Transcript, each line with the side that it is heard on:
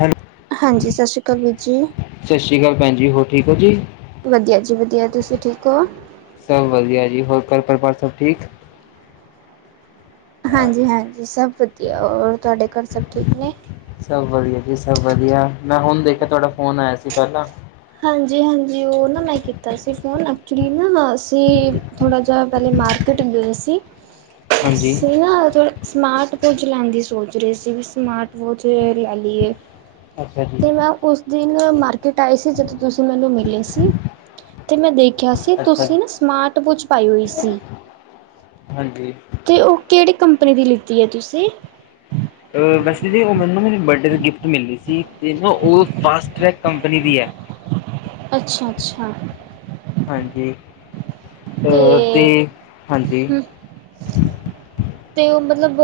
left: Hello
right: ਹਾਂਜੀ ਸਤਿ ਸ੍ਰੀ ਅਕਾਲ ਵੀਰ ਜੀ।
left: ਭੈਣਜੀ ਹੋਰ ਠੀਕ ਹੋ ਜੀ।
right: ਵਧੀਆ ਜੀ ਵਧੀਆ ਤੁਸੀ ਠੀਕ ਹੋ।
left: ਸਭ ਵਧੀਆ ਜੀ ਹੋਰ ਘਰ ਪਰਿਵਾਰ ਸਭ ਠੀਕ।
right: ਹਾਂਜੀ -ਹਾਂਜੀ ਸਭ ਵਧੀਆ ਹੋਰ ਤੁਹਾਡੇ ਘਰ ਸਭ ਠੀਕ ਨੇ
left: ਸਭ ਵਧੀਆ ਜੀ ਸਭ ਵਧੀਆ ਮੈਂ ਹੁਣ ਦੇਖਿਆ ਤੁਹਾਡਾ ਫੋਨ ਆਇਆ ਸੀ ਪਹਿਲਾਂ।
right: ਹਾਂਜੀ- ਹਾਂਜੀ ਉਹ ਨਾ ਮੈਂ ਕੀਤਾ ਸੀ ਫੋਨ ਐਕਚੁਲੀ ਨਾ ਅਸੀਂ ਥੋੜਾ ਜਾ ਪਹਿਲੇ ਮਾਰਕੀਟ ਅਸੀ ਗੇਸੀ
left: ਹਾਂਜੀ
right: ਸੀ ਨ ਸਮਾਟ ਕੁਝ ਲੈਂਦੀ ਸੋਚ ਰਹੀ ਸੀ ਵੀ ਸਮਾਟ ਵੋਚ ਲੈ ਲਈਏ
left: ਅੱਛਾ ਜੀ
right: ਤੇ ਮੈ ਉਸਦੀ ਮਾਰਕੀਟ ਆਏ ਸੀ ਜਦੋ ਤੁਸੀ ਮੈਨੂੰ ਮਿਲੇ ਸੀ ਤੇ ਮੈ ਦੇਖ ਕਿਹਾ ਸੀ
left: ਅੱਛਾ ਜੀ
right: ਤੁਸੀ ਨਾ ਸਮਾਰਟ ਵਾਚ ਪਾਈ ਹੋਈ ਸੀ।
left: ਹਾਂਜੀ
right: ਅਤੇ ਉਹ ਕਿਹੜੀ ਕੰਪਨੀ ਦੀ ਲਿਤੀ ਹੈ। ਤੁਸੀ
left: ਅ ਵੈਸੇ ਜੀ ਉਹ ਮੈਨੂੰ ਨਾ ਮੇਰੀ ਬਰਡੇ ਦੀ ਗਿਫਟ ਮਿਲਦੀ ਸੀ ਤੇ ਨਾ ਉਹ ਫਾਸਟ ਟ੍ਰੈਕ ਕੰਪਨੀ ਦੀ ਹੈ। [unintelligible]
right: ਅੱਛਾ ਅੱਛਾ
left: ਹਾਂਜੀ
right: ਤੇ
left: ਹਾਂਜੀ
right: ਹ ਤੇ ਉਹ ਮਤਲਬ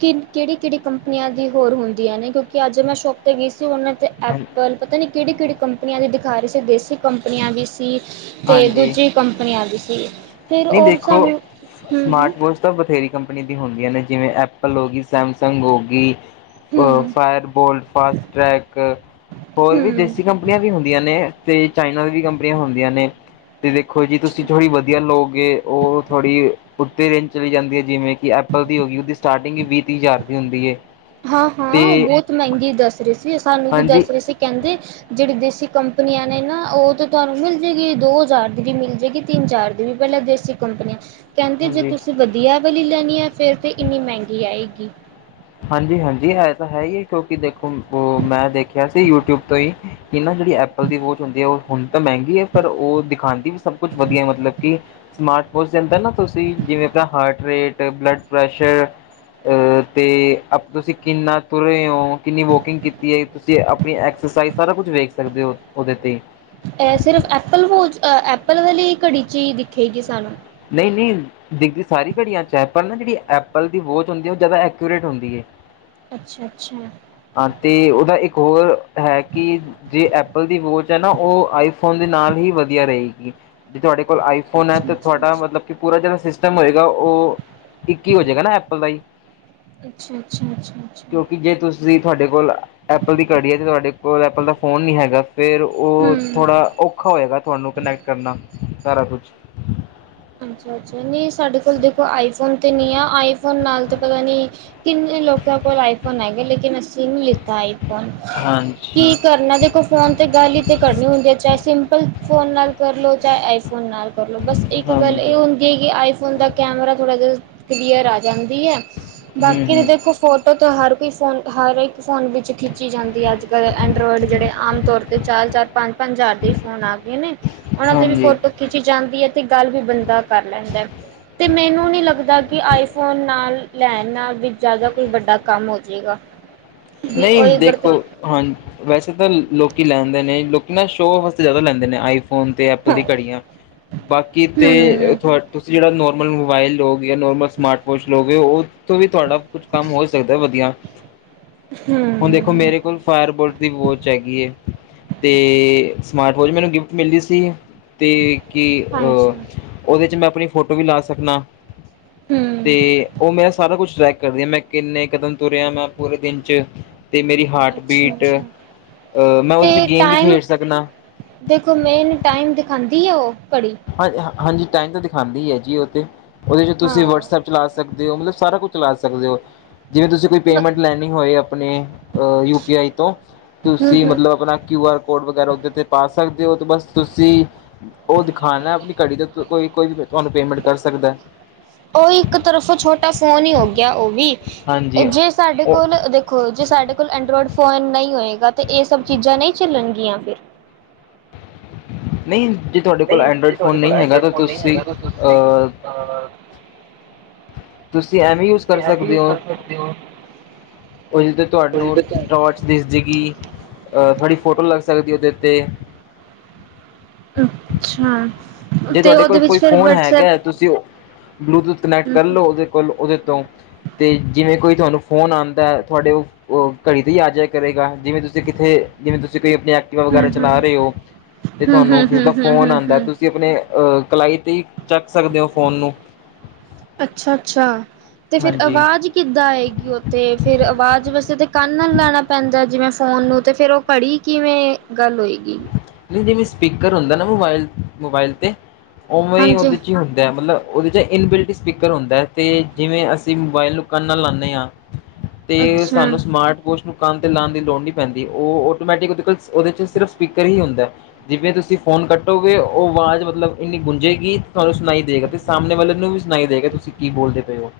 right: ਕਿ ਕਿਹੜੀ ਕਿਹੜੀ ਕੰਪਨੀਆਂ ਦੀ ਹੋਰ ਹੁੰਦੀਆਂ ਨੇ ਕਿਉਂਕਿ ਅਜ ਮੈਂ ਸ਼ੋਪ 'ਤੇ ਗਈ ਸੀ ਉਹਨਾਂ ਤੇ
left: ਹਾਂ
right: ਐਪਲ ਪਤਾ ਨੀ ਕਿਹੜੀ ਕਿਹੜੀ ਕੰਪਨੀਆਂ ਦੀ ਦਿਖਾ ਰਹੀ ਸੀ ਦੇਸੀ ਕੰਪਨੀਆਂ ਵੀ ਅਤੇ ਦੂਜੀ- ਹੈਗੀ ਸੀ- ਫਿਰ
left: ਨਹੀ
right: ਉਹ
left: ਦੇਖੋ
right: ਸਾਨੂੰ ਹੂੰ-ਹੂੰ
left: ਸਮਾਰਟ ਵੋਚ ਤਾਂ ਬਥੇਰੀ ਕੰਪਨੀ ਦੀ ਹੁੰਦੀਆਂ ਨੇ ਜਿਵੇਂ ਐਪਲ ਹੋ ਗਈ ਸੈਮਸੰਗ ਹੋ ਗਈ ਅ ਫਾਇਰ ਬੋਲਟ ਫਾਸਟ ਟ੍ਰੈਕ ਹੋਰ ਵੀ
right: ਹੂੰ-ਹੂੰ
left: ਦੇਸੀ ਕੰਪਨੀਆਂ ਵੀ ਹੁੰਦੀਆਂ ਨੇ ਤੇ ਚਾਈਨਾ ਦੀ ਵੀ ਕੰਪਨੀਆਂ ਹੁੰਦੀਆਂ ਨੇ ਤੇ ਦੇਖੋ ਜੀ ਤੁਸੀਂ ਥੋੜ੍ਹੀ ਵਧੀਆ ਲੋਕ ਉਹ ਥੋੜ੍ਹੀ- ਉਤੇ ਰੇਂਜ ਚਲੀ ਜਾਂਦੀ ਹੈ। ਜਿਵੇਂ ਕਿ ਐਪਲ ਦੀ ਹੋ ਗਈ ਉਹਦੀ ਸਟਾਰਟਿੰਗ ਵੀਹ ਤੀਹ ਹਜ਼ਾਰ ਦੀ ਹੁੰਦੀ ਹੈ।
right: ਹਾਂ ਹਾਂ
left: ਤੇ
right: ਉਹ ਬਹੁਤ ਮਹਿੰਗੀ ਦੱਸ ਰਹੇ ਸੀ ਸਾਨੂੰ ਵੀ
left: ਹਾਂਜੀ
right: ਦੱਸ ਰਹੇ ਸੀ ਕਹਿੰਦੇ ਜਿਹੜੀ ਦੇਸੀ ਕੰਪਨੀਆਂ ਨੇ ਨਾ ਉਹ ਤਾਂ ਤੁਹਾਨੂੰ ਮਿਲ ਜਾਏਗੀ, ਦੋ ਹਜ਼ਾਰ ਦੀ ਵੀ ਮਿਲ ਜਾਏਗੀ ਤਿਨ ਚਾਰ ਹਜ਼ਾਰ ਦੀ ਵੀ ਪਹਿਲਾਂ ਵਿਦੇਸੀ ਕੰਪਨੀਆ ਕਹਿਦੇ ਜੇ
left: ਹਾਂਜੀ
right: ਤੁਸੀ ਵਧੀਆ ਵਾਲੀ ਲੈਣੀ ਹੈ। ਫਿਰ ਤਾਂ ਇਨੀ ਮਹਿਗੀ ਆਏਗੀ
left: ਹਾਂਜੀ ਹਾਂਜੀ ਇਹ ਤਾਂ ਹੈ। ਹੀ ਹੈ। ਕਿਉ ਕਿ ਦੇਖੋ ਉਹ ਮੈਂ ਦੇਖਿਆ ਸੀ ਯੂਟਿਊਬ ਤੋ ਹੀ ਕਿ ਨਾ ਜਿਹੜੀ ਐਪਲ ਦੀ ਵਾਚ ਹੁੰਦੀ ਹੈ। ਉਹ ਹੁਣ ਤਾਂ ਮਹਿੰਗੀ ਹੈ। ਪਰ ਉਹ ਦਿਖਾਉਦੀ ਵੀ ਸਭ ਕੁਛ ਵਧੀਆ ਮਤਲਬ ਕਿ ਸਮਾਨ ਹੋ ਜਾਦਾ ਨਾ ਤੁਸੀ ਜਿਵੇ ਆਪਣਾ heart pressure rate blood pressure ਅਤੇ ਤੁਸੀ ਕਿਨਾ ਤੁਰੇ ਹੋ ਕਿਨੀ ਵੋਕਿਗ ਕੀਤੀ ਹੈ। ਤੁਸੀ ਆਪਣੀ ਐਕਸਰਸਾਈਜ ਸਾਰਾ ਕੁਛ ਵੇਖ ਸਕਦੇ ਹੋ ਉਹਦੇ ਤੇ
right: ਸਿਰਫ ਐਪਲ ਵੋਚ ਪਲ ਪਹਿਲੇ ਇਹ ਘੜੀ ਚ ਹੀ ਦਿਖੇਗੀ ਸਾਨੂੰ
left: ਨਹੀਂ ਨਹੀਂ ਦਿਖਦੀ ਸਾਰੀ ਘੜੀਆਂ ਚ' ਹੈ। ਪਰ ਨਾ ਜਿਹੜੀ ਐਪਲ ਦੀ ਵੋਚ ਹੁੰਦੀ ਹੈ। ਉਹ ਜ਼ਿਆਦਾ ਐਕੂਰੇਟ ਹੁੰਦੀ ਹੈ।
right: ਅੱਛਾ- ਅੱਛਾ
left: ਹਾਂ ਤੇ ਉਹਦਾ ਇਕ ਹੋਰ ਹੈ। ਕਿ ਜੇ ਐਪਲ ਦੀ ਵੋਚ ਹੈ। ਨਾ ਉਹ ਆਈਫੋਨ ਦੇ ਨਾਲ ਹੀ ਵਧੀਆ ਰਹੇਗੀ ਬੀ ਤੁਹਾਡੇ ਕੋਲ ਆਈਫੋਨ ਹੈ ਤੇ ਤੁਹਾਡਾ
right: ਅੱਛਾ-ਅੱਛਾ-ਅੱਛਾ
left: ਮਤਲਬ ਕਿ ਪੂਰਾ ਜਿਹੜਾ ਸਿਸਟਮ ਹੋਏਗਾ ਉਹ ਇੱਕ ਹੀ ਹੋ ਜਾਏਗਾ ਨਾ ਐਪਲ ਦਾ ਹੀ
right: ਅੱਛਾ ਅੱਛਾ ਅੱਛਾ ਅੱਛਾ
left: ਕਿਉਂਕਿ ਜੇ ਤੁਸੀਂ ਤੁਹਾਡੇ ਕੋਲ ਐਪਲ ਦੀ ਘੜੀ ਹੈ ਅਤੇ ਤੁਹਾਡੇ ਕੋਲ ਐਪਲ ਦਾ ਫੋਨ ਨਹੀਂ ਹੈਗਾ ਫਿਰ ਉਹ
right: ਹੂੰ
left: ਥੋੜ੍ਹਾ ਔਖਾ ਹੋਏਗਾ ਤੁਹਾਨੂੰ ਕਨੈਕਟ ਕਰਨਾ ਸਾਰਾ ਕੁਛ
right: ਅੱਛਾ ਅੱਛਾ ਨਹੀਂ ਸਾਡੇ ਕੋਲ ਦੇਖੋ ਆਈਫੋਨ ਤੇ ਨਹੀਂ ਆ ਆਈਫੋਨ ਨਾਲ ਤੇ ਪਤਾ ਨੀ ਕਿੰਨੇ ਲੋਕਾਂ ਕੋਲ ਆਈਫੋਨ ਹੈਗੇ ਲੇਕਿਨ ਅਸੀਂ ਨਹੀਂ ਲਿੱਤਾ ਈ
left: ਹਾਂਜੀ
right: ਕੀ ਕਰਨਾ ਦੇਖੋ ਫੋਨ ਤੇ ਗੱਲ ਹੀ ਤੇ ਕਰਨੀ ਹੁੰਦੀ ਹੈ ਚਾਹੇ ਸਿੰਪਲ ਫੋਨ ਨਾਲ ਕਰਲੋ ਚਾਏ ਅਇੰਫੋਨ ਨਾਲ ਕਰਲੋ ਬਸ ਇਕ ਗੱਲ ਏ
left: ਹਾਂਜੀ
right: ਹੁੰਦੀ ਏ ਕੀ ਅਇੰਫੋਨ ਦਾ ਕੈਮਰਾ ਥੋੜਾ ਕਲੀਅਰ ਆ ਜਾਂਦੀ ਹੈ,
left: ਹੂੰ
right: ਬਾਕੀ ਤੇ
left: ਹੂੰ
right: ਦੇਖੋ ਫੋਟੋ ਤੋਂ ਹਰ ਕੋਈ ਫੋਨ ਹਰ ਇੱਕ ਫੋਨ ਵਿੱਚ ਠੀਕ ਰੱਚੀ ਜਾਂਦੀ ਐ, ਅੱਜ ਕੱਲ ਐੰਡਰਾਇਡ ਜਿਹੜੇ ਆਮ ਤੌਰ ਤੇ ਚਾਰ-ਚਾਰ, ਪੰਜ-ਪੰਜ ਹਜ਼ਾਰ ਦੇ ਫੋਨ ਆ ਗਏ ਨੇ ਉਹਨਾ ਦੀ ਵੀ
left: ਹਾਂਜੀ
right: ਫੋਟੋ ਖਿੱਚੀ ਜਾਂਦੀ ਹੈ ਤੇ ਗੱਲ ਵੀ ਬੰਦਾ ਕਰ ਲੈਂਦਾ ਤੇ ਮੈਨੂੰ ਨੀ ਲੱਗਦਾ, ਕਿ ਆਈਫੋਨ ਨਾਲ ਲੈਣ ਨਾਲ ਵੀ ਜ਼ਿਆਦਾ ਕੋਈ ਵੱਡਾ ਕੰਮ ਹੋ ਜੇਗਾ
left: ਨਹੀਂ ਦੇਖੋ, ਹਾਂ ਵੈਸੇ ਤਾਂ ਲੋਕੀ ਲੈਂਦੇ ਨੇ ਲੋਕ ਨਾ ਸ਼ੋ ਆਸਤੇ ਜ਼ਿਆਦਾ ਲੈਂਦੇ ਨੇ ਆਈ ਫੋਨ ਤੇ ਐਪਲ ਦੀ ਘੜੀਆਂ, ਬਾਕੀ ਤੇ
right: ਹੂੰ,
left: ਤੁ ਤੁਸੀਂ ਜਿਹੜਾ ਨੋ ਨੋਰਮਲ ਮੋਬਾਈਲ ਜਾਂ ਨੋਰਮਲ ਸਮਾਰਟ ਵੋਚ ਲਗੇ ਉਹ ਤੋਂ ਵੀ ਤੁਹਾਡਾ ਕੁਛ ਕੰਮ ਹੋ ਸਕਦਾ ਵਧੀਆ ਹੁਣ ਦੇਖੋ
right: ਹੂੰ,
left: ਮੇਰੇ ਕੋਲ ਫਾਇਰਬੋਲਟ ਦੀ ਵੋਚ ਹੈਗੀ ਏ। ਤੇ ਸਮਾਰਟ ਵੋਚ ਮੈਨੂੰ ਗਿਫਟ ਮਿਲੀ ਸੀ ਤੇ ਕੀ
right: ਹਾਂਜੀ,
left: ਉਹਦੇ ਚ ਮੈਂ ਆਪਣੀ ਫੋਟੋ ਵੀ ਲਾ ਸਕਣਾ,
right: ਹੂੰ,
left: ਤੇ ਉਹ ਮੇਰਾ ਸਾਰਾ ਕੁਛ ਰੈ ਕਰਦੀ ਹ ਮੈਂ ਕਿੰਨੇ ਕਦਮ ਤੁਰਿਆ ਮਾ, ਪੂਰੇ ਦਿਨ ਚ ਅਤੇ ਮੇਰੀ ਹਾਰਟ ਬੀਟ।
right: ਅੱਛਾ-ਅੱਛਾ
left: ਮੈਂ ਉਹਦੇ ਤੇ ਗੇਮ ਵੀ ਖੇਡ ਸਕਣਾ
right: ਦੇਖੋ ਮੈ ਇਹਨੂੰ ਟਾਈਮ ਦਿਖਾਉਂਦੀ ਏ ਉਹ?
left: ਹਾਂਜੀ, ਟਾਈਮ ਤੇ ਦਿਖਾਉਂਦੀ ਹੀ ਹੈ ਜੀ ਉਹ ਤੇ, ਉਹਦੇ ਚ
right: ਹਾਂ,
left: ਤੁਸੀਂ ਵਟਸਐਪ ਚਲਾ ਸਕਦੇ ਮਤਲਬ ਸਾਰਾ ਕੁੱਝ ਚਲਾ ਸਕਦੇ ਹੋ ਜਿਵੇਂ ਤੁਸੀਂ ਕੋਈ ਪੇਮੈਂਟ ਲੈਣੀ ਹੋਏ ਆਪਣੇ ਯੂ-ਪੀ-ਆਈ ਤੋਂ। ਤੁਸੀਂ
right: ਹੂੰ-ਹੂੰ
left: ਮਤਲਬ ਆਪਣਾ ਕਿਊਆ ਕੋਡ ਵਗੈਰਾ ਉਦੇ ਤੇ ਪਾ ਸਕਦੇ ਹੋ, ਬਸ ਤੁਸੀਂ ਉਹ ਦਿਖਾਨੈ ਅਪਣੀ ਘੜੀ ਦਾ ਕੋਈ ਕੋਈ ਵੀ ਤੁਹਾਨੂੰ ਪੇਮੈਂਟ ਕਰ ਸਕਦਾ
right: ਉਹ ਇੱਕ ਤਰਫੋਂ ਛੋਟਾ ਫੋਨ ਹੀ ਹੋ ਗਿਆ, ਉਹ ਵੀ
left: ਹਾਂਜੀ
right: ਜੇ ਸਾਡੇ
left: ਉਹ
right: ਕੋਲ, ਦੇਖੋ ਜੇ ਸਾਡੇ ਕੋਲ ਐਂਡਰੋਇਡ ਫੋਨ ਨਹੀਂ ਹੋਏਗਾ ਇਹ ਸਭ ਚੀਜ਼ਾਂ ਨਹੀਂ ਝੱਲਣਗੀਆਂ ਫਿਰ
left: ਨਹੀਂ ਜੇ ਤੁਹਾਡੇ ਕੋਲ
right: ਨਈ
left: ਐਂਡਰੋਇਡ
right: ਜੇ
left: ਫੋਨ
right: ਤੁਹਾਡੇ ਕੋਲ
left: ਨਹੀਂ ਹੈਗਾ
right: ਐਂਡਰੋਇਡ
left: ਤਾਂ
right: ਫੋਨ ਨਈ
left: ਤੁਸੀਂ
right: ਹੈਗਾ ਤਾਂ ਤੁਸੀਂ
left: ਅਹ
right: ਅ
left: ਤੁਸੀਂ ਐਵੇਂ ਯੂਜ
right: ਤੁਸੀਂ
left: ਕਰ
right: ਐ ਵੀ
left: ਸਕਦੇ
right: ਯੂਜ
left: ਹੋ
right: ਕਰ ਸਕਦੇ ਓ
left: ਉਹਦੇ ਤੇ ਤੁਹਾਨੂੰ ਟੋਰਚ ਦਿਸਜੇਗੀ ਥਡੀ ਫੋਟੋ ਲੱਗ ਸਕਦੀ ਉਹਦੇ ਉੱਤੇ
right: ਅੱਛਾ
left: ਜੇ
right: ਤੇ
left: ਤੁਹਾਡੇ
right: ਓਦੇ
left: ਕੋਲ ਕੋਈ
right: ਵਿੱਚ ਫਿਰ
left: ਫ਼ੋਨ ਹੈਗਾ
right: ਵਟਸਐਪ
left: ਤੁਸੀਂ ਬਲੂਟੂਥ ਕਨੈਕਟ ਕਰ ਲਉ ਉਹਦੇ ਕੋਲ ਉਹਦੇ ਤੋਂ ਤੇ ਜਿਵੇਂ ਕੋਈ ਤੁਹਾਨੂੰ ਫੋਨ ਆਉਂਦਾ ਤੁਹਾਡੇ ਉਹ ਘੜੀ ਤੇ ਹੀ ਆ ਜਯਾ ਕਰੇਗਾ ਜਿਵੇਂ ਤੁਸੀਂ ਕਿਥੇ ਜਿਵੇਂ ਤੁਸੀਂ ਕੋਈ ਆਪਣੀ ਐਕਟੀਵਾ ਵਗੈਰਾ ਚਲਾ ਰਹੇ
right: ਹੂੰ-ਹੂੰ-ਹੂੰ-ਹੂੰ-ਹੂੰ-ਹੂੰ-ਹੂੰ-ਹੂੰ-ਹੂੰ-ਹੂੰ।
left: ਹੋ, ਤੇ ਤੁਹਾਨੂੰ ਕਿਸੇ ਦਾ ਫੋਨ ਆਉਂਦਾ, ਤੁਸੀਂ ਅਹ, ਕਲਾਈ ਤੇ ਹੀ ਚੱਕ ਸਕਦੇ ਹੋ ਫੋਨ ਨੂੰ
right: ਅੱਛਾ ਅੱਛਾ ਤੇ ਫੇਰ
left: ਹਾਂਜੀ
right: ਆਵਾਜ਼ ਕਿੱਦਾਂ ਆਏਗੀ ਉਤੇ, ਫੇਰ ਆਵਾਜ਼ ਵਾਸਤੇ ਤੇ ਕੰਨ ਨਾ ਲਾਣਾ ਪੈਂਦਾ ਜਿਵੇਂ ਫੋਨ ਨੂੰ ਤੇ ਫੇਰ ਉਹ ਘੜੀ ਕਿਵੇਂ ਗੱਲ ਹੋਏਗੀ
left: ਨਹੀਂ ਜਿਵੇਂ ਸਪੀਕਰ ਹੁੰਦਾ ਨਾ ਮੋਬਾਇਲ, ਮੋਬਾਇਲ ਤੇ ਉਵੇਂ ਹੀ
right: ਹਾਂਜੀ
left: ਉਹਦੇ ਚ ਹੀ ਹੁੰਦੇ ਹੈ ਮਤਲਬ ਉਹਦੇ ਚ ਇਨਬਿਲਟੀ ਸਪੀਕਰ ਹੁੰਦਾ ਹੈ ਤੇ ਜਿਵੇਂ ਅਸੀਂ ਮੋਬਾਇਲ ਨੂੰ ਕੰਨ ਨਾਲ ਲਾਨੇ ਆ ਤੇ
right: ਅੱਛਾ।
left: ਸਾਨੂੰ ਸਮਾਰਟ ਵੋਚ ਨੂੰ ਕੰਨ ਤੇ ਲਾਉਣ ਦੀ ਲੋੜ ਨਹੀ ਪੈਂਦੀ, ਉਹ ਆਟੋਮੈਟਿਕ ਉਹ, ਉਹਦੇ 'ਚ ਸਿਰਫ ਸਪੀਕਰ ਹੀ ਹੁੰਦਾ, ਜਿਵੇਂ ਤੁਸੀਂ ਫੋਨ ਕੱਟੋਗੇ, ਉਹ ਆਵਾਜ਼ ਮਤਲਬ ਇੰਨੀ ਗੁੰਜੇਗੀ, ਤੁਹਾਨੂੰ ਸੁਣਾਈ ਦੇ। ਤੇ ਸਾਹਮਣੇ ਵਾਲੇ ਨੂੰ ਵੀ ਸੁਣਾਈ ਦੇਗਾ, ਤੁਸੀਂ ਕੀ ਬੋਲਦੇ ਪਏ ਹੋ।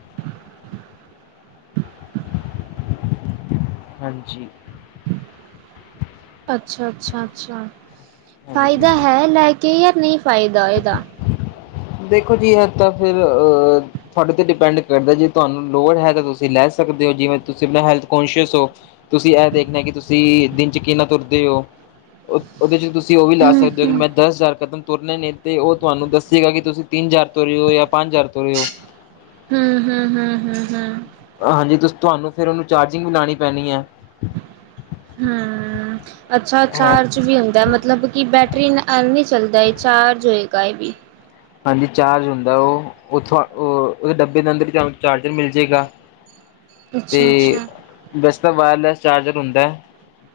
left: ਹਾਂਜੀ।
right: ਅੱਛਾ, ਅੱਛਾ, ਅੱਛਾ,
left: ਹਾਂਜੀ
right: ਫਾਇਦਾ ਹੈ ਲੈ ਕੇ ਯ ਨਹੀਂ। ਫਾਇਦਾ ਇਹਦਾ।
left: ਦੇਖੋ ਜੀ, ਇਹ ਤਾਂ ਫਿਰ ਅ ਤੁਹਾਡੇ ਤੇ ਡਿਪੈਂਡ ਕਰਦਾ ਜੇ ਤੁਹਾਨੂੰ ਲੋੜ ਹੈ, ਤਾਂ ਤੁਸੀਂ ਲੈ ਸਕਦੇ ਹੋ, ਜਿਵੇਂ ਤੁਸੀਂ ਆਪਣਾ ਹੈਲਥ ਕੋਂਨਸ਼ੀਅਸ ਹੋ। ਤੁਸੀਂ ਇਹ ਦੇਖਣਾ ਕਿ ਤੁਸੀਂ ਦਿਨ ਚ ਕਿੰਨਾ ਤੁਰਦੇ ਹੋ। ਉਹਦੇ ਚ ਤੁਸ ਸੀਂ ਉਹ ਵੀ ਲਾ ਸਕਦੇ ਹੋ ਕਿ ਮੈਂ ਦਸ ਹਜ਼ਾਰ ਖਤਮ ਤੁਰਨੇ ਨੇ, ਤੇ ਉਹ ਤੁਹਾਨੂੰ ਦੱਸੇਗਾ ਕਿ ਤੁਸੀਂ ਤਿੰਨ ਹਜ਼ਾਰ ਤੁਰ ਹੋ ਜਾਂ ਪੰਜ ਹਜ਼ਾਰ ਤੁਰੇ ਹੋ
right: ਹ, ਹ, ਹ, ਹ, ਹ
left: ਹਾਂਜੀ ਤੁਸੀਂ ਤੁਹਾਨੂੰ ਫਿਰ ਉਹਨੂੰ ਚਾਰਜਿੰਗ ਵੀ ਲਾਉਣੀ ਪੈਣੀ ਹੈ।
right: ਹਮ ਅੱਛਾ ਚਾਰਜ ਵੀ ਹੁੰਦਾ ਮਤਲਬ ਕਿ ਬੈਟਰੀ ਨਾਲ ਚੱਲਦਾ ਹੈ ਚਾਰਜ ਹੋਏ ਗਾ ਇਹ ਵੀ।
left: ਹਾਂਜੀ ਚਾਰਜ ਹੁੰਦਾ ਉਹ ਉੱਥੋਂ ਉਹ ਉਹਦੇ ਡੱਬੇ ਦੇ ਅੰਦਰ ਹੀਂ ਤੁਹਾਨੂੰ ਚਾਰਜਰ ਮਿਲ ਜਾਏਗਾ। ਤੇ
right: ਅੱਛਾ-ਅੱਛਾ।
left: ਵੈਸੇ ਤਾਂ ਵਾਇਰਲੈਸ ਚਾਰਜਰ ਹੁੰਦਾ ਹੈ।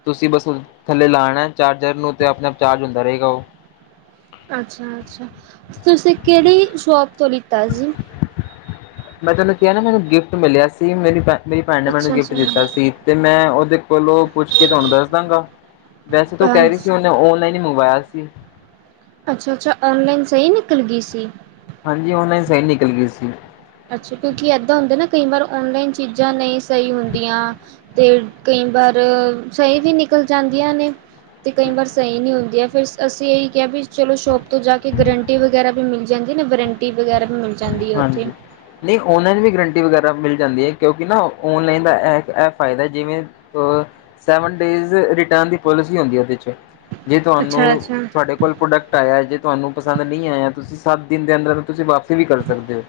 left: ਤੁਸੀਂ ਬਸ ਥੱਲੇ ਲਾਉਣਾ ਚਾਰਜਰ ਨੂੰ ਤੇ ਆਪਣੇ ਆਪ ਚਾਰਜ ਹੁੰਦਾ ਰਹੇਗਾ ਉਹ।
right: ਅੱਛਾ-ਅੱਛਾ ਤੁਸੀਂ ਕਿਹੜੀ ਸ਼ੋਪ ਤੋਂ ਲਿੱਤਾ ਸੀ?
left: ਮੈਂ ਤੈਨੂੰ ਕਿਹਾ ਨਾ ਮੈਨੂੰ ਗਿਫਟ ਮਿਲਿਆ ਸੀ ਮੇਰੀ ਭੈਣ ਮੇਰੀ ਭੈਣ ਨੇ ਮੈਨੂੰ ਗਿਫਟ
right: ਅੱਛਾ-ਅੱਛਾ
left: ਦਿੱਤਾ
right: ਹਾਂਜੀ।
left: ਸੀ ਤੇ ਮੈਂ ਉਹਦੇ ਕੋਲੋਂ ਪੁੱਛ ਕੇ ਤੁਹਾਨੂੰ ਦੱਸ ਦਾਂਗਾ। ਵੈਸੇ ਤਾਂ ਉਹ ਕਹਿ ਰਹੀ ਸੀ ਉਹਨੇ ਔਨਲਾਈਨ ਹੀ ਮੰਗਵਾਇਆ ਸੀ।
right: ਅੱਛਾ ਅੱਛਾ ਆਨਲਾਈਨ ਸਹੀ ਨਿਕਲ ਗਈ ਸੀ।
left: ਹਾਂਜੀ ਔਨਲਾਈਨ ਸਹੀ ਨਿਕਲ ਗਈ ਸੀ।
right: ਅੱਛਾ ਕਿਉਂਕਿ ਏਦਾਂ ਹੁੰਦਾ ਨਾ ਕਈ ਵਾਰ ਓਨਲਾਈਨ ਚੀਜ਼ਾਂ ਨਹੀਂ ਸਹੀ ਹੁੰਦੀਆਂ। ਤੇ ਕਈ ਵਾਰ ਸਹੀ ਵੀ ਨਿਕਲ ਜਾਂਦੀਆਂ ਨੇ ਤੇ ਕਈ ਵਾਰ ਸਹੀ ਨਹੀਂ ਹੁੰਦੀਆਂ। ਫਿਰ ਅਸੀਂ ਇਹੀ ਕਿਹਾ ਵੀ ਚਲੋ ਸ਼ੋਪ ਤੋਂ ਜਾ ਕੇ ਗਰੰਟੀ ਵਗੈਰਾ ਵੀ ਮਿਲ ਜਾਂਦੀ ਨਾ ਵਰੰਟੀ ਵਗੈਰਾ ਵੀ ਮਿਲਦੀ ਜਾਂਦੀ ਹੈ ਉੱਥੇ।
left: ਹਾਂਜੀ। ਨਹੀਂ ਔਨਲਾਈਨ ਵੀ ਗਰੰਟੀ ਵਗੈਰਾ ਮਿਲ ਜਾਂਦੀ ਹੈ ਕਿਉਂਕਿ ਨਾ ਔਨਲਾਈਨ ਦਾ ਇਹ ਇਹ ਫਾਇਦਾ ਜਿਵੇਂ ਸੇਵਨ ਡੇਜ ਰਿਟਨ ਦੀ ਪੋਲਿਸੀ ਹੁੰਦੀ ਉਹਦੇ ਵਿੱਚ। ਜੇ ਤੁਹਾਨੂੰ
right: ਅੱਛਾ-ਅੱਛਾ, ਅੱਛਾ-ਅੱਛਾ,
left: ਤੁਹਾਡੇ ਕੋਲ ਪ੍ਰੋਡਕਟ ਆਇਆ ਜੇ ਤੁਹਾਨੂੰ ਪਸੰਦ ਨਹੀਂ ਆਇਆ ਤੁਸੀਂ ਸੱਤ ਦਿਨ ਦੇ ਅੰਦਰ ਤੁਸੀਂ ਵਾਪਸੀ ਵੀ ਕਰ ਸਕਦੇ ਹੋ।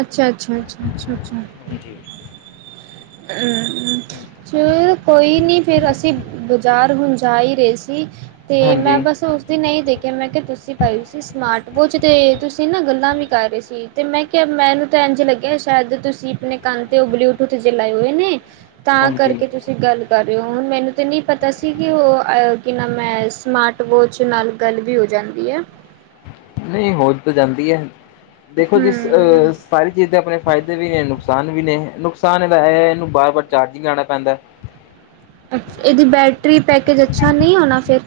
right: ਅੱਛਾ ਅੱਛਾ ਅੱਛਾ ਅੱਛਾ।
left: ਹਾਂਜੀ।
right: ਚਲ ਕੋਈ ਨਹੀਂ ਫਿਰ ਅਸੀਂ ਬਾਜ਼ਾਰ ਹੁਣ ਜਾ ਹੀ ਰਹੇ ਸੀ। ਤੇ ਮੈਂ
left: ਹਾਂਜੀ,
right: ਬਸ ਉਸ ਦਿਨ ਇਹੀ ਦੇਖਿਆ ਮੈਂ ਕਿਹਾ ਤੁਸੀਂ ਪਾਈ ਸੀ ਸਮਾਰਟ ਵੋਚ ਤੇ ਤੁਸੀਂ ਨਾ ਗੱਲਾਂ ਕਰ ਰਹੇ ਸੀ ਤੇ ਮੈਂ ਕਿਹਾ ਮੈਨੂੰ ਤਾਂ ਇੰਝ ਲੱਗਿਆ ਸ਼ਾਇਦ ਤੁਸੀਂ ਆਪਣੇ ਕੰਨ ਤੇ ਉਹ ਬਲੂਟੂਥ ਲਾਏ ਹੋਏ ਨੇ ਤਾਂ
left: ਹਾਂਜੀ
right: ਕਰਕੇ ਤੁਸੀਂ ਗੱਲ ਕਰ ਹੁਣ ਮੈਨੂੰ ਤੇ ਨਹੀਂ ਪਤਾ ਸੀ ਕਿ ਉਹ ਕਿ ਨਾ ਮੈਂ ਸਮਾਰਟ ਵੋਚ ਨਾਲ ਗੱਲ ਵੀ ਹੋ ਜਾਂਦੀ। ਹੁੰਦੀ ਏ
left: ਨਹੀਂ ਹੋ ਤਾਂ ਜਾਂਦੀ ਹੈ। ਦੇਖੋ ਜੀ
right: ਹਮ।
left: ਸਾਰੀ ਚੀਜ਼ ਤੇ ਆਪਣੇ ਫਾਇਦੇ ਵੀ ਨੇ ਨੁਕਸਾਨ ਵੀ ਨੇ, ਨੁਕਸਾਨ ਇਹਦਾ ਐ ਐ ਇਹਨੂੰ ਬਾਰ ਵਾਰ ਚਾਰਜਿੰਗ ਲਾਣਾ ਪੈਂਦਾ ਐ।
right: ਅੱਛ, ਇਹਦੀ ਬੈਟਰੀ ਪੈਕੇਜ ਅੱਛਾ ਨਹੀਂ ਹੋਣਾ ਫਿਰ।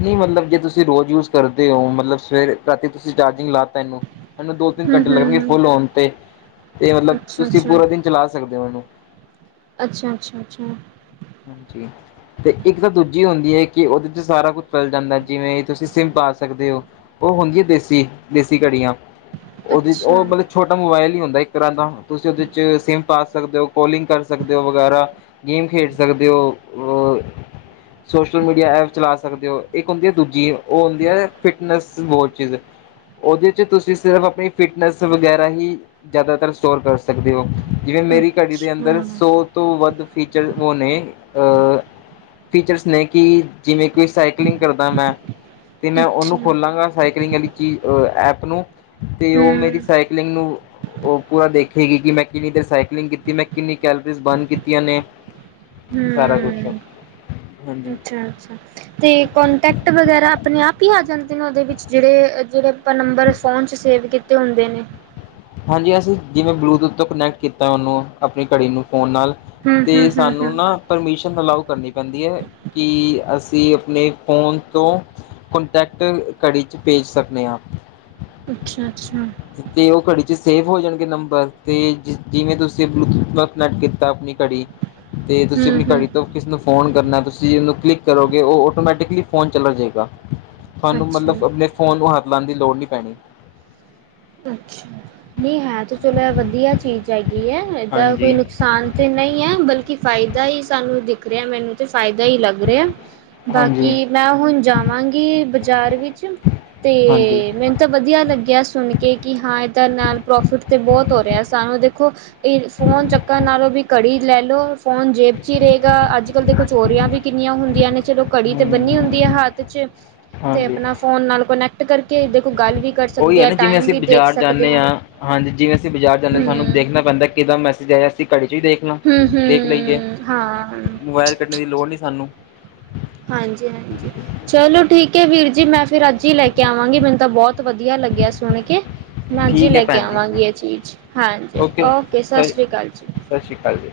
left: ਨਹੀਂ ਮਤਲਬ ਜੇ ਤੁਸੀਂ ਰੋਜ਼ ਯੂਜ ਕਰਦੇ ਹੋ ਮਤਲਬ ਸਵੇ ਰਾਤੀ ਤੁਸੀਂ ਚਾਰਜਿੰਗ ਲਾ ਤ ਇਹਨੂੰ ਉਹਨੂੰ ਦੋ ਤਿੰਨ
right: ਹਮ
left: ਘੰਟੇ ਲੱਗਣਗੇ
right: ਹਮ
left: ਫੁੱਲ ਹੋਣ ਤੇ ਤੇ ਮਤਲਬ
right: ਅੱਛਾ
left: ਤੁਸੀਂ
right: ਅੱਛਾ।
left: ਪੂਰਾ ਦਿਨ ਚਲਾ ਸਕਦੇ ਹੋ ਇਹਨੂੰ।
right: ਅੱਛਾ ਅੱਛਾ ਅੱਛਾ
left: ਹਾਂਜੀ ਤੇ ਇੱਕ ਤਾਂ ਦੂਜੀ ਹੁੰਦੀ ਹੈ ਕਿ ਉਹਦੇ ਚ ਸਾਰਾ ਕੁਛ ਚਲ ਜਾਂਦਾ ਜਿਵੇਂ ਤੁਸੀਂ ਸਿਮ ਪਾ ਸਕਦੇ ਹੋ ਉਹ ਹੁੰਦੀ ਦੇਸੀ ਦੇਸੀ ਘੜੀਆਂ। ਉਹਦੇ
right: ਅੱਛਾ
left: ਉਹ ਮਤਲਬ ਛੋਟਾ ਮੋਬਾਇਲ ਹੀ ਹੁੰਦਾ। ਇੱਕ ਤਰ੍ਹਾਂ ਦਾ ਤੁਸੀਂ ਉਹਦੇ ਚ ਸਿਮ ਪਾ ਸਕਦੇ ਹੋ ਕਾਲਿੰਗ ਕਰ ਸਕਦੇ ਹੋ ਵਗੈਰਾ ਗੇਮ ਖੇਡ ਸਕਦੇ ਹੋ। ਸੋਸ਼ਲ ਮੀਡੀਆ ਐਪ ਚਲਾ ਸਕਦੇ ਹੋ ਇੱਕ ਹੁੰਦੀ ਹੈ ਦੂਜੀ ਉਹ ਹੁੰਦੀ ਹੈ ਫਿਟਨੈਸ ਵੋਚੀਸ ਉਹਦੇ ਚ ਤੁਸੀਂ ਸਿਰਫ ਆਪਣੀ ਫਿਟਨੈਸ ਵਗੈਰਾ ਹੀ ਜ਼ਿਆਦਾਤਰ ਸਟੋਰ ਕਰ ਸਕਦੇ ਹੋ ਜਿਵੇਂ
right: ਅੱਛਾ
left: ਮੇਰੀ ਘੜੀ ਦੇ
right: ਅੱਛਾ
left: ਅੰਦਰ ਸੌ ਤੋਂ ਵੱਧ ਫੀਚਰ ਉਹ ਨੇ ਫੀਚਰਸ ਨੇ ਕਿ ਜਿਵੇਂ ਕਿ ਕੋ ਸਾਈਕਲਿੰਗ ਕਰਦਾ ਮੈਂ ਅਤੇ ਮੈਂ ਉਹਨੂੰ ਖੋਲਾਂਗਾ ਸਾਈਕਲਿੰਗ ਵਾਲੀ ਚੀਜ਼ ਐਪ ਨੂੰ ਤੇ ਉਹ ਮੇਰੀ
right: ਹਮ
left: ਸਾਈਕਲਿੰਗ ਨੂੰ ਉਹ ਪੂਰਾ ਦੇਖੇਗੀ ਕਿ ਮੈਂ ਕਿੰਨੀ ਦੇਰ ਸਾਈਕਲਿੰਗ ਕੀਤੀ ਮੈਂ ਕਿੰਨੀ ਕੈਲਰੀਜ਼ ਬਰਨ ਕੀਤੀਆਂ ਨੇ ਸਾਰਾ ਕੁਛ
right: ਹਮ
left: ਹਾਂਜੀ
right: ਅੱਛਾ ਅੱਛਾ ਤੇ ਕੋਂਟੈਕਟ ਵਗੈਰਾ ਆਪਣੇ ਆਪ ਹੀ ਆ ਜਾਂਦਾ ਦਿਨ ਉਹਦੇ ਵਿੱਚ ਜਿਹੜੇ ਜਿਹੜੇ ਆਪਾਂ ਨੰਬਰ ਫੋਨ ਚ ਸੇਵ ਕੀਤੇ ਹੁੰਦੇ ਨੇ
left: ਹਾਂਜੀ ਅਸੀਂ ਜਿਵੇਂ ਬਲੂਟੂਥ ਤੋਂ ਕਨੈਕਟ ਕੀਤਾ ਉਹਨੂੰ ਆਪਣੀ ਘੜੀ ਨੂੰ ਫ਼ੋਨ ਨਾਲ
right: ਹਮ
left: ਤੇ
right: ਹਮ ਹਮ
left: ਸਾਨੂੰ
right: ਹਮ
left: ਨਾ ਪਰਮੀਸ਼ਨ ਅਲਾਓ ਕਰਨੀ ਪੈਂਦੀ ਐ ਕਿ ਅਸ ਸੀਂ ਆਪਣੇ ਫ਼ੋਨ ਤੋਂ ਕੋਂਟੈਕਟ ਘੜੀ ਚ ਭੇਜ ਸਕਨੇ ਹਾਂ।
right: ਅੱਛਾ। ਅੱਛਾ
left: ਤੇ ਉਹ ਘੜੀ ਚ ਸ ਸੇਵ ਹੋ ਜਾਣਗੇ ਨੰਬਰ ਅਤੇ ਜਿਸ ਜਿਵੇਂ ਤੁਸੀਂ ਬਲੂਟੂਥ ਨਾਲ ਕਨੈਕਟ ਕੀਤਾ ਆਪਣੀ ਘੜੀ ਤੇ ਤੁਸੀਂ
right: ਹਮ
left: ਆਪਣੀ
right: ਹਮ
left: ਘੜੀ ਤੋਂ ਕਿਸੇ ਨੂੰ ਫੋਨ ਕਰਨਾ ਐ, ਤੁਸੀਂ ਉਹਨੂੰ ਕਲਿੱਕ ਕਰੋਗੇ ਉਹ ਔਟੋਮੈਟਿਕਲੀ ਫੋਨ ਚਲਾ ਜੇਗਾ। ਸਾਨੂੰ
right: ਅੱਛਾ
left: ਮਤਲਬ ਆਪਣੇ ਫੋਨ ਨੂੰ ਹੱਥ ਲਾਣ ਦੀ ਲੋੜ ਨੀ ਪੈਣੀ
right: ਅੱਛਾ, ਨਹੀ ਹੈ ਤੇ ਚਲੋ ਵਧੀਆ ਚੀਜ਼ ਹੈਗੀ ਈ ਐ। ਇਹਦਾ
left: ਹਾਂਜੀ।
right: ਕੋਈ ਨੁਕਸਾਨ ਤਾਂ ਨਹੀਂ ਐ ਬਲਕਿ ਫਾਇਦਾ ਈ ਸਾਨੂੰ ਦਿਖ ਰਿਹਾ ਮੈਨੂੰ ਤੇ ਸ ਫਾਇਦਾ ਈ ਲੱਗ ਰਿਆ।
left: ਹਾਂਜੀ,
right: ਬਾਕੀ ਮੈਂ ਹੁਣ ਜਾਵਾਂਗੀ ਬਾਜ਼ਾਰ ਵਿੱਚ ਤੇ
left: ਹਾਂਜੀ।
right: ਮੈਨੂੰ ਤਾਂ ਵਧੀਆ ਲੱਗਿਆ ਸੁਣ ਕ ਹਾਂ ਇਹਦਾ ਨਾਲ ਪ੍ਰੋਫਿਟ ਤੇ ਬਹੁਤ ਹੋ ਰਿਹਾ ਸਾਨੂੰ, ਦੇਖੋ ਇਹ ਫੋਨ ਚੱਕਣ ਨਾਲੋਂ ਵੀ ਘੜੀ ਈ ਲੈ ਲੋ ਫੋਨ ਜੇਬ ਚ ਈ ਰਏਗਾ। ਅੱਜ ਕੱਲ ਦੇਖੋ ਚੋਰੀਆਂ ਵੀ ਕਿੰਨੀਆਂ ਹੁੰਦੀਆਂ ਨੇ ਚਲੋ ਘੜੀ ਤੇ ਬੰਨੀ ਹੁੰਦੀ ਐ
left: ਹੂੰ।
right: ਹੱਥ ਚ ਤੇ
left: ਹਾਂਜੀ।
right: ਆਪਣਾ ਫੋਨ ਨਾਲ ਕੋਨੈਕਟ ਕਰਕੇ ਦ ਗੱਲ ਵੀ ਕਰ
left: ਉਹੀ
right: ਸਕਦੇ
left: ਹੈ
right: ਐ
left: ਨਾ ਜਿਵੇਂ ਅਸੀਂ ਬਾਜ਼ਾਰ ਜਾਂਨੇ ਆਂ, ਹਾਂਜੀ ਜਿਵੇਂ ਅਸੀਂ ਬਾਜ਼ਾਰ ਜਾਂਨੇ ਆਂ
right: ਹੂੰ,
left: ਸਾਨੂੰ ਦੇਖਣਾ ਪੈਂਦਾ ਕਿਦਾ ਮੈਸੇਜ ਆਇਆ ਅਸੀ ਘੜੀ ਚੋ ਈ ਦੇਖਲੋ,
right: ਹੂੰ,
left: ਦੇਖ ਲਈਏ।
right: ਹੂੰ ਹਾਂ
left: ਮੋਬਾਇਲ ਕੱਢਣ ਦੀ ਲੋੜ ਨੀ ਸਾਨੂੰ।
right: ਹਾਂਜੀ ਹਾਂਜੀ। ਚਲੋ ਠੀਕ ਐ ਵੀਰ ਜੀ ਮੈਂ ਫਿਰ ਅੱਜ ਈ ਲੈ ਕੇ ਆਵਾਂਗੀ। ਮੈਨੂੰ ਤਾਂ ਬਹੁਤ ਵਧੀਆ ਲੱਗਿਆ ਸੁਣ ਕੇ। ਮੈਂ ਅੱਜ ਈ
left: ਠੀਕ ਹੈ
right: ਲੈ ਕੇ
left: ਭੈਣ ਜੀ
right: ਆਵਾਂਗੀ ਇਹ ਚੀਜ਼। ਹਾਂਜੀ, ਓਕੇ ਸਤਿ ਸ੍ਰੀ ਸ਼੍ਰੀ ਕਾਲ ਜੀ
left: ਸਤਿ ਸ੍ਰੀ ਕਾਲ ਜੀ।